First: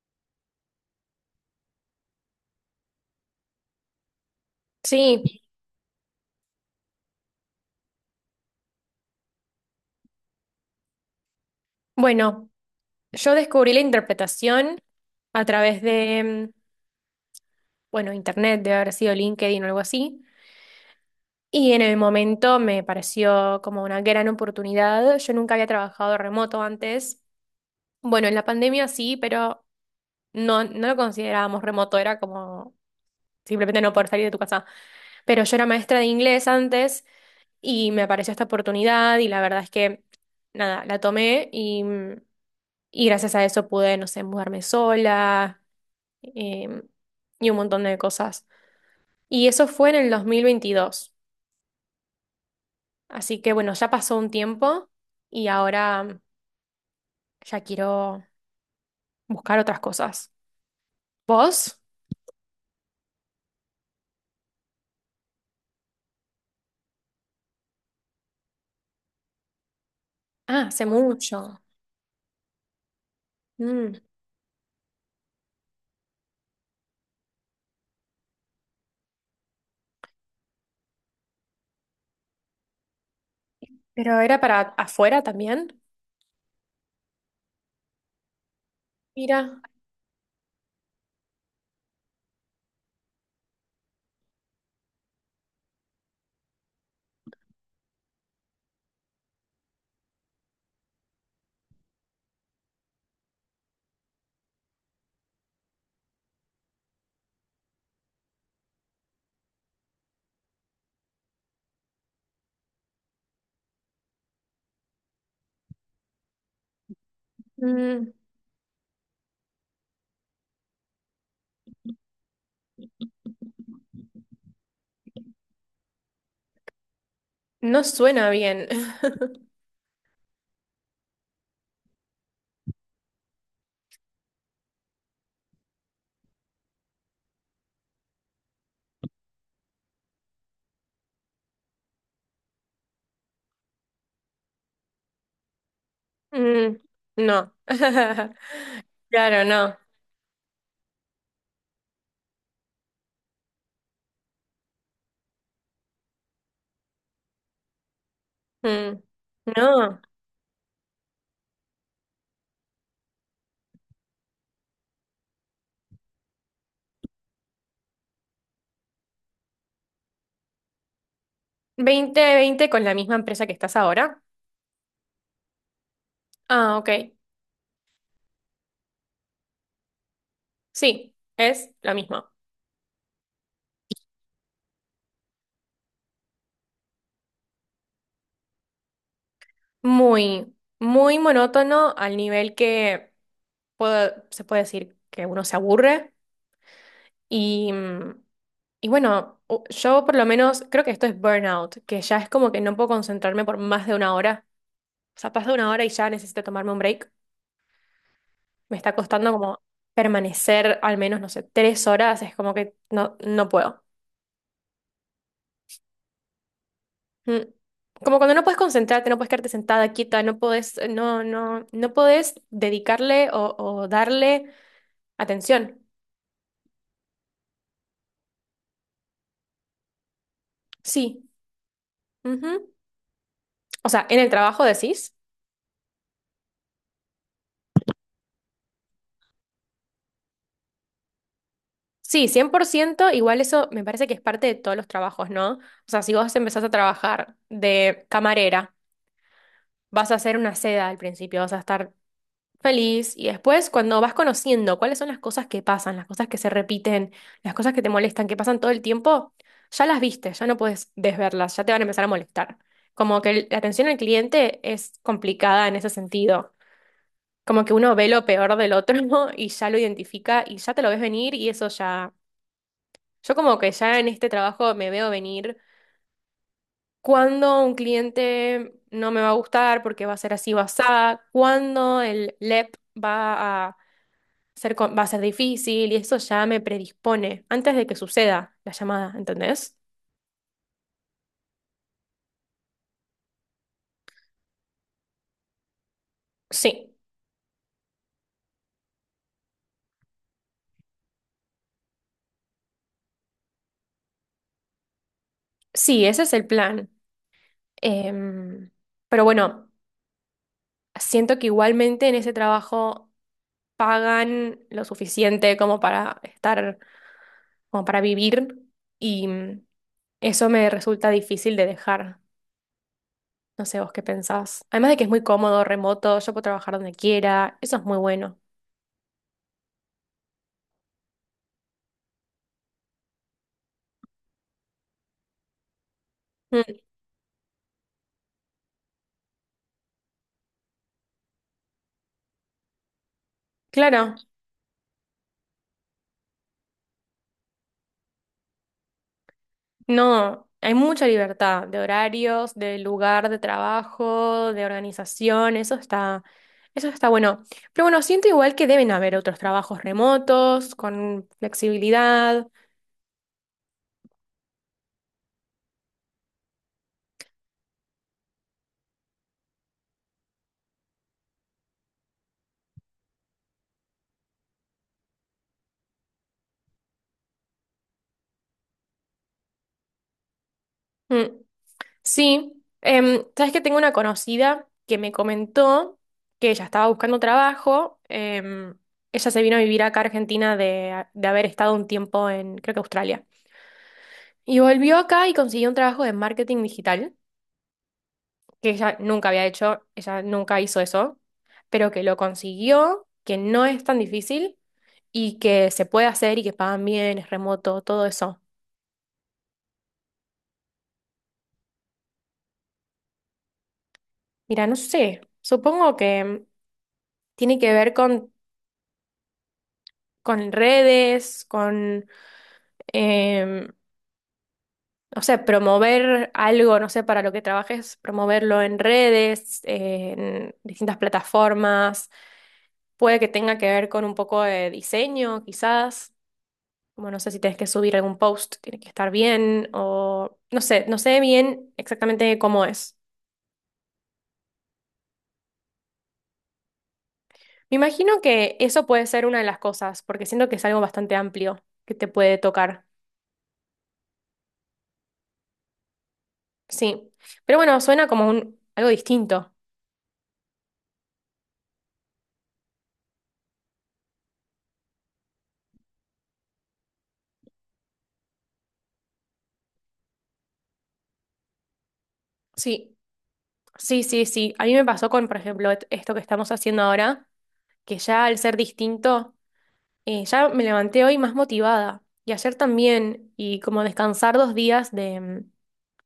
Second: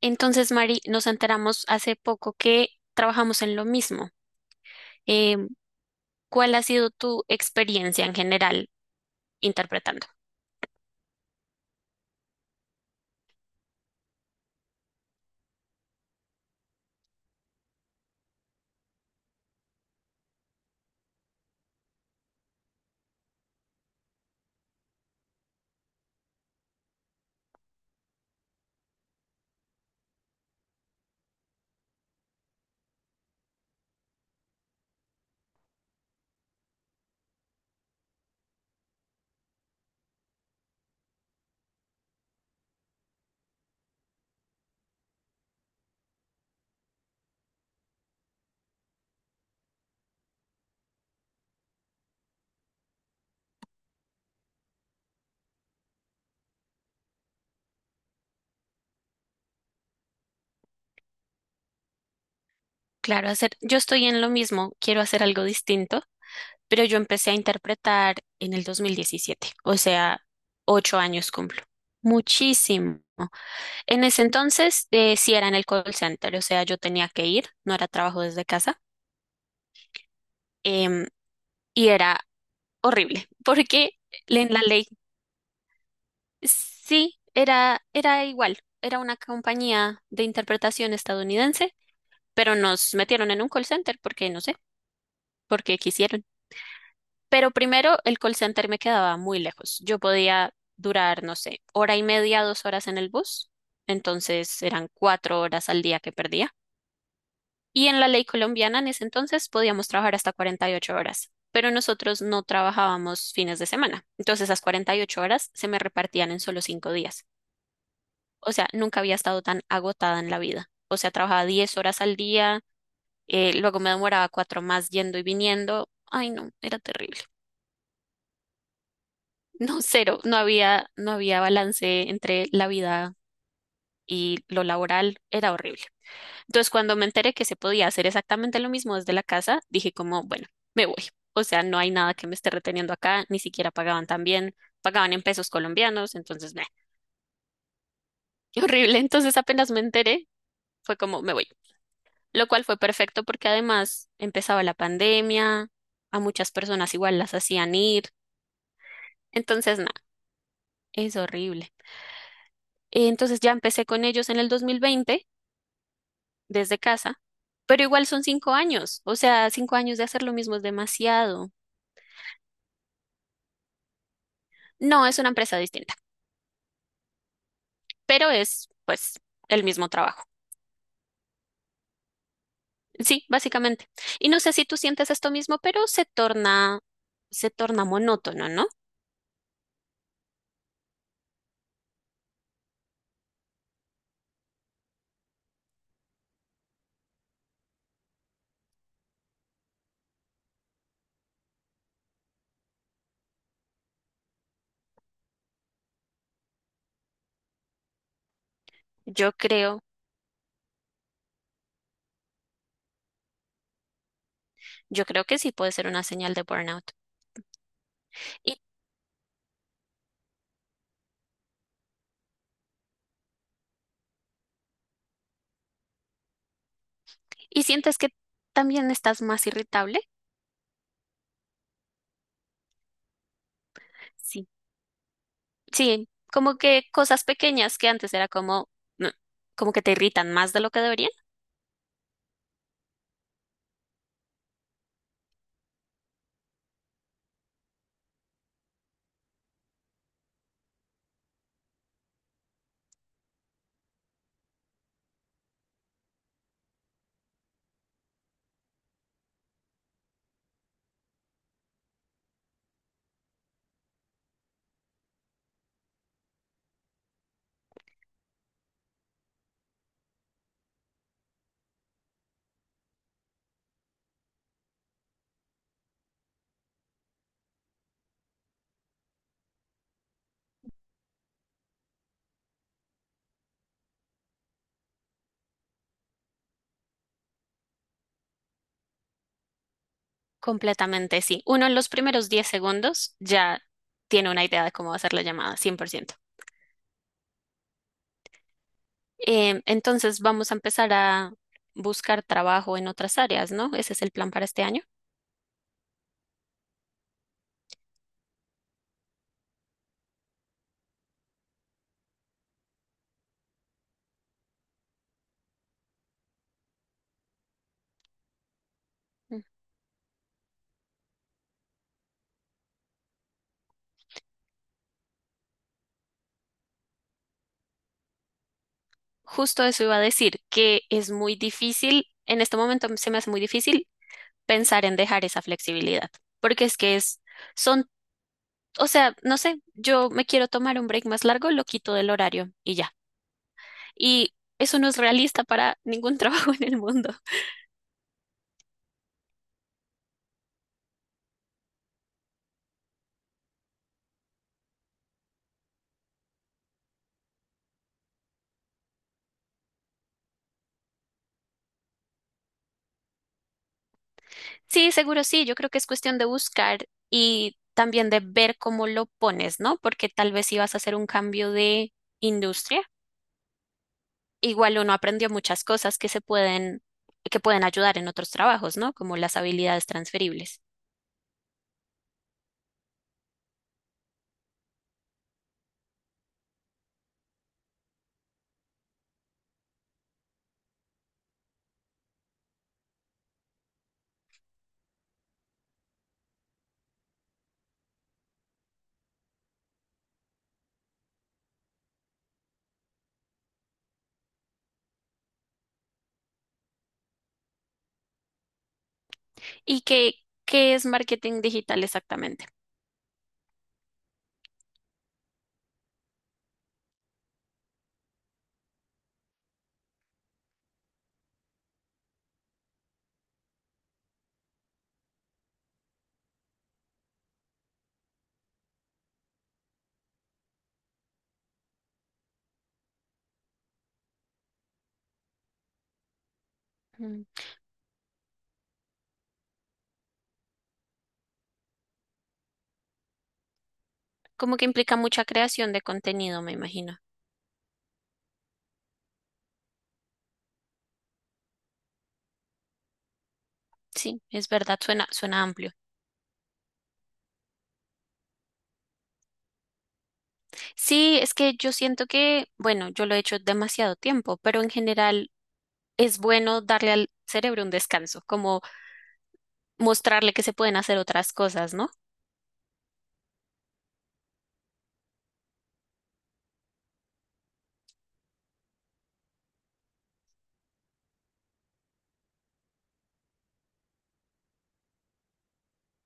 Entonces, Mari, nos enteramos hace poco que trabajamos en lo mismo. Sí, Eh, ¿Cuál ha sido tu experiencia en general interpretando? bueno, yo descubrí la interpretación a través de, bueno, internet, de haber sido LinkedIn o algo así, y en el momento me pareció como una gran oportunidad. Yo nunca había trabajado remoto antes. Bueno, en la pandemia sí, pero no, no lo considerábamos remoto, era como simplemente no poder salir de tu casa. Pero yo era maestra de inglés antes y me apareció esta oportunidad y la verdad es que, nada, la tomé y gracias a eso pude, no sé, mudarme sola em, y un montón de cosas. Y eso fue en el 2022. Así que bueno, ya pasó un tiempo y ahora ya quiero buscar otras cosas. ¿Vos? Claro, hacer, yo estoy en lo mismo, quiero hacer algo distinto. Pero yo empecé a interpretar en el 2017, o sea, Ah, hace 8 años mucho. cumplo. Muchísimo. Mm. En ese entonces, sí era en el call center, o sea, yo tenía que ir, no era trabajo desde casa, em, y era horrible, porque Pero era en para la ley afuera también. sí era, era igual, era una Mira, compañía de interpretación estadounidense, pero nos metieron en un call center porque, no sé, porque quisieron. Pero primero, el call center me quedaba muy lejos. Yo podía durar, no sé, hora y media, 2 horas en el bus. Entonces eran 4 horas al día que perdía. Y en la ley colombiana en ese entonces podíamos trabajar hasta 48 horas, pero nosotros no trabajábamos fines de semana. Entonces esas 48 horas se me repartían en solo 5 días. mm, O sea, nunca había estado tan agotada en la vida. O sea, trabajaba 10 horas al día, luego me demoraba cuatro más yendo y viniendo. Ay, no, era terrible. no suena bien. No, cero, no había balance entre la vida y lo laboral, era horrible. Entonces, cuando me enteré que se podía hacer exactamente lo mismo desde la casa, dije como, bueno, me voy. O sea, no hay nada que me esté reteniendo acá, ni siquiera pagaban tan bien, pagaban en pesos colombianos, entonces, meh, Mm, no. horrible. Entonces, Claro, apenas no. me enteré, fue como, me voy. Lo cual fue perfecto porque además empezaba la pandemia, a muchas personas igual las hacían ir, Mm, entonces, nada, no. es horrible. Entonces ya empecé con ellos en el 2020 desde casa, pero igual son 5 años, o sea, 5 años de hacer lo mismo es demasiado. ¿2020 con la misma empresa que estás ahora? No, es una empresa distinta, Ah, ok. pero es pues el mismo trabajo. Sí, es la misma. Sí, básicamente. Y no sé si tú sientes esto mismo, pero se torna monótono, ¿no? Muy, muy monótono al nivel que se puede decir que uno se aburre y, mm, y bueno, yo por lo menos creo que esto es burnout, que ya es como que no puedo concentrarme por más de una hora. O sea, pasa una hora y ya necesito tomarme un break. Me está Yo costando como creo, permanecer al menos, no sé, 3 horas, es como que no, no puedo. yo creo que sí puede ser una señal de burnout. Mm. Como cuando no puedes ¿Y, concentrarte, no puedes quedarte sentada, quieta, no puedes, no, no, no puedes dedicarle o darle atención. y sientes que también estás más irritable? Sí. Ujú. O sea, en el Sí. trabajo decís. Sí, como que cosas pequeñas que antes era como, mm, como que te irritan más de lo que deberían. Sí, 100%. Igual eso me parece que es parte de todos los trabajos, ¿no? O sea, si vos empezás a trabajar de camarera, vas a hacer una seda al principio, vas a estar feliz. Y después, cuando vas conociendo cuáles son las cosas que pasan, las cosas que se repiten, las cosas que te molestan, que pasan todo el tiempo, ya las viste, ya no puedes desverlas, ya te van a empezar a molestar. Como que la atención al cliente es complicada en ese sentido. Como que uno ve lo peor del otro y ya lo identifica y ya te lo ves venir y eso ya. Yo como que ya en este trabajo me veo venir cuando un cliente no me va a gustar porque va a ser así, va a cuando el LEP va a va a ser difícil y eso ya me predispone antes de que suceda la llamada, ¿entendés? Completamente, sí. Uno en los primeros 10 segundos ya tiene una idea de cómo va a ser la llamada, 100%. Sí, Entonces vamos a empezar a buscar trabajo en otras áreas, ¿no? Ese es el plan para este año. sí, ese es el plan. Em, pero bueno, siento que igualmente en ese trabajo pagan lo suficiente como para estar, como para vivir y Mm. Eso me resulta difícil de dejar. No sé vos qué pensás. Además de que es muy cómodo, remoto, yo puedo trabajar donde quiera, eso es muy bueno. Justo eso iba a decir, que es muy difícil, en este momento se me hace muy difícil pensar en dejar esa flexibilidad, porque es Mm, que es, son, o sea, no sé, yo me quiero tomar un break más largo, lo quito del horario y ya. claro. Y eso no es realista para ningún trabajo en el mundo. No, hay mucha libertad de horarios, de lugar de trabajo, de organización, eso está bueno. Pero bueno, siento igual que deben haber otros trabajos remotos, con flexibilidad. Sí, seguro sí, yo creo que es cuestión de buscar y también de ver cómo lo pones, ¿no? Porque tal vez si vas a hacer un cambio de industria. Igual uno aprendió muchas cosas que se pueden, que pueden ayudar en otros trabajos, ¿no? Como las habilidades transferibles. Mm. Sí. Sabes que tengo una conocida que me comentó que ella estaba buscando trabajo. Ella se vino a vivir acá a Argentina de haber estado un tiempo en, creo que Australia. Y volvió acá y consiguió un trabajo de marketing digital, que ella nunca había hecho, ella nunca hizo eso, pero que lo consiguió, que no es tan difícil y que se puede hacer y que pagan bien, es remoto, todo eso. ¿Y qué, ¿Qué es marketing digital exactamente? Mira, no sé, supongo que tiene que ver con, redes, eh, o sea, promover algo, no sé, para lo que trabajes, promoverlo en redes, en distintas plataformas. Puede que tenga que ver con un poco de diseño, quizás. Como no Mm, sé si tenés que subir algún post, tiene que estar bien o no sé, no sé bien exactamente cómo es. como que implica mucha creación de contenido, me imagino. Me imagino que eso puede ser una de las cosas, porque siento que es algo bastante amplio que te puede tocar. Sí, es verdad, suena, suena amplio. Sí. Pero bueno, suena como un algo distinto. Sí, es que yo siento que, bueno, yo lo he hecho demasiado tiempo, pero en general es bueno darle al cerebro un descanso, como mostrarle que se pueden hacer otras cosas, ¿no? Sí, sí, sí, sí. A mí me pasó con, por ejemplo, esto que estamos haciendo ahora, que ya al ser distinto, ya me levanté hoy más motivada. Y ayer también, y como descansar 2 días de, mm,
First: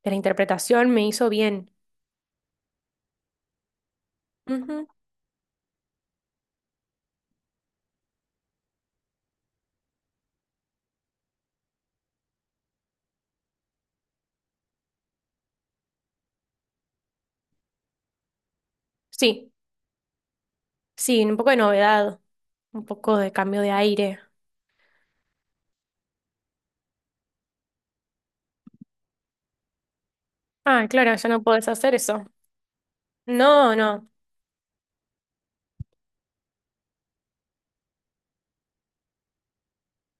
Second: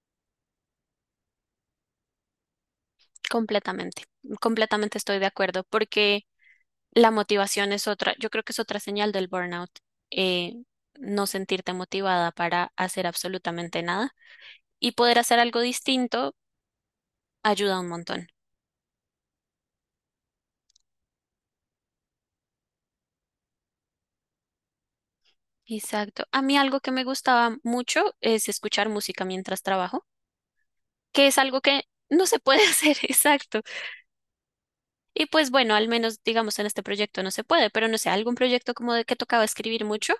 de la interpretación me hizo bien. Completamente, Ujú. completamente estoy de acuerdo, porque la motivación es otra, yo creo que es otra señal del burnout, eh, no sentirte motivada para hacer absolutamente nada y poder hacer algo distinto ayuda un montón. Sí. Sí, un poco de novedad, un poco de cambio de aire. Exacto. A mí algo que me gustaba mucho es escuchar música mientras trabajo, Ah, claro, que ya es no algo podés que hacer eso. no se puede hacer, exacto. No, no. Y pues bueno, al menos digamos en este proyecto no se puede, pero no sé, algún proyecto como de que tocaba escribir mucho,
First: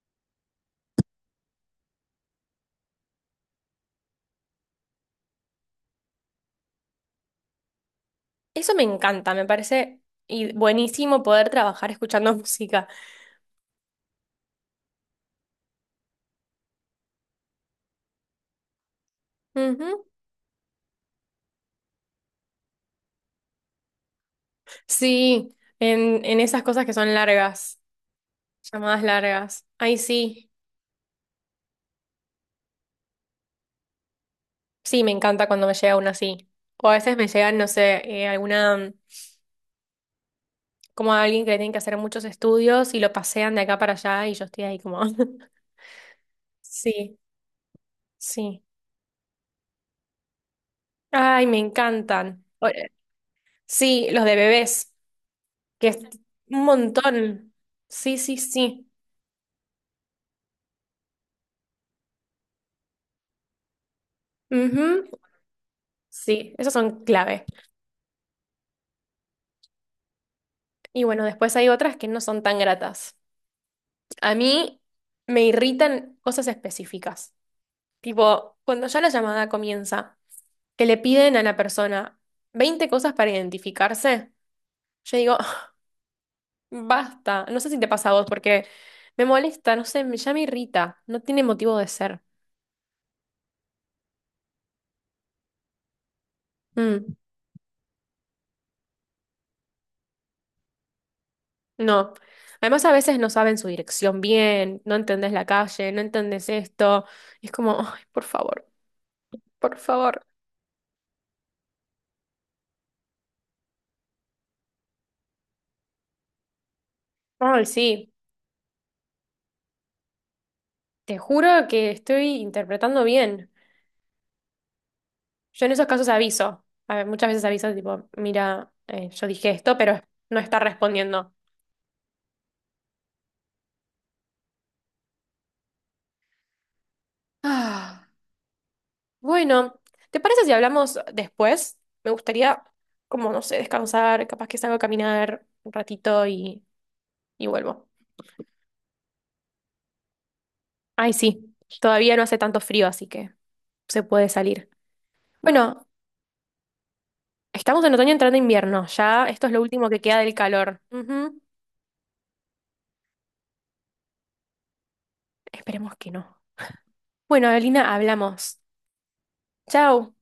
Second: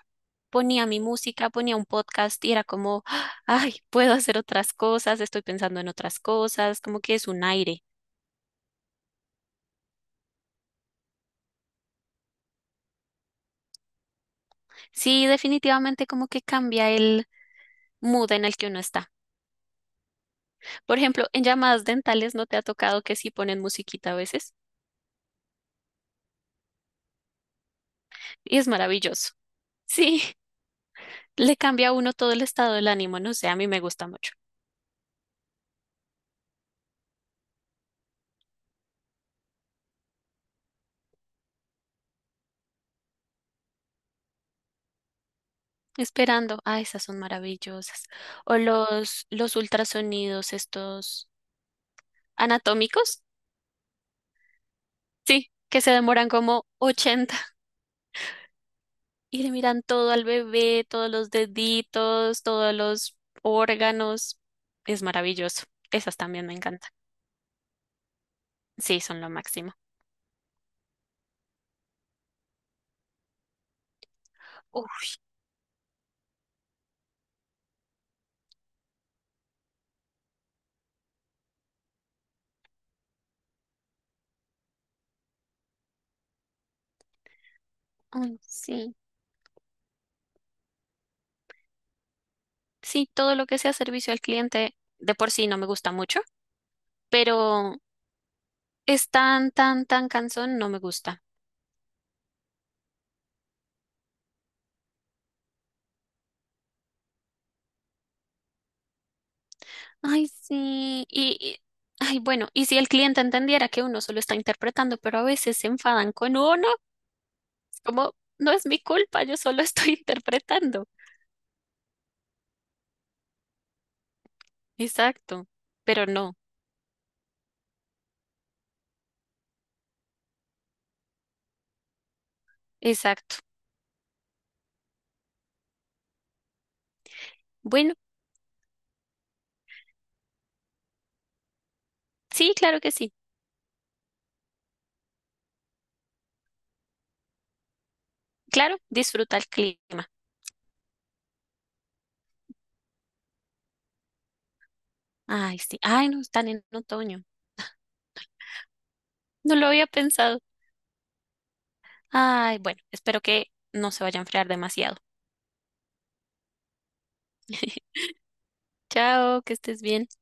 ponía mi música, ponía un podcast y era como, ¡ah! Ay, puedo hacer otras cosas, estoy pensando en otras cosas, como que es un aire. Eso me encanta, me parece buenísimo poder trabajar escuchando música. Sí, definitivamente como que cambia el mood en el que uno está. Ujú. Por ejemplo, en llamadas dentales no te ha tocado que sí ponen musiquita a veces Sí, en esas cosas que son largas, y es llamadas maravilloso. largas. Ay, Sí. sí. Le cambia a uno todo el estado del ánimo, no sé, a mí me gusta mucho. Sí, me encanta cuando me llega una así. O a veces me llegan, no sé, alguna, como a alguien que le tienen que hacer muchos estudios y lo pasean de acá para allá y yo estoy ahí como. Esperando, ah, esas Sí, son maravillosas. O sí. Los ultrasonidos, estos Ay, me encantan. anatómicos, Sí, los de bebés, sí, que que se es demoran un como 80 montón. Sí, sí, sí. y le miran todo al bebé, todos los deditos, todos los órganos. Es Ujú. maravilloso. Esas también Sí, me esos encantan. son clave. Sí, son lo máximo. Y bueno, después hay otras que no son tan gratas. A mí Uf, me irritan cosas específicas. Tipo, cuando ya la llamada comienza, que le piden a la persona 20 cosas para identificarse, yo digo, "Ah, basta". No sé si te pasa a vos, ay, porque sí. me molesta, no sé, ya me irrita. No tiene motivo de ser. Sí, todo lo que sea servicio al cliente de por sí no me gusta mucho, Mm. pero es tan, tan, tan cansón, no me gusta. No. Además, a veces no saben su dirección bien, no entendés la calle, no entendés esto. Es como, ay, por favor, por favor. Ay, sí. Ay, bueno, y si el cliente entendiera que uno solo está interpretando, pero a veces se enfadan con uno, Ay, es sí, como, no es mi culpa, yo solo estoy interpretando. te juro que estoy interpretando bien. Exacto. Yo en esos Pero casos no, aviso. A ver, muchas veces aviso, tipo, mira, yo dije esto, pero no está respondiendo. exacto. Bueno, Ah, bueno, ¿te parece si hablamos después? Me sí, gustaría, claro que sí. como, no sé, descansar, capaz que salgo a caminar un ratito y vuelvo. Claro, disfruta el clima. Ay, sí, todavía no hace tanto frío, así que se puede salir. Ay, sí. Bueno, Ay, no, están en otoño. estamos en otoño entrando invierno, ya esto es No lo lo había último que queda del pensado. calor. Ujú. Ay, bueno, espero que no se vaya a enfriar demasiado. Esperemos que no. Bueno, Evelina, hablamos. Chao, que estés bien. Chao.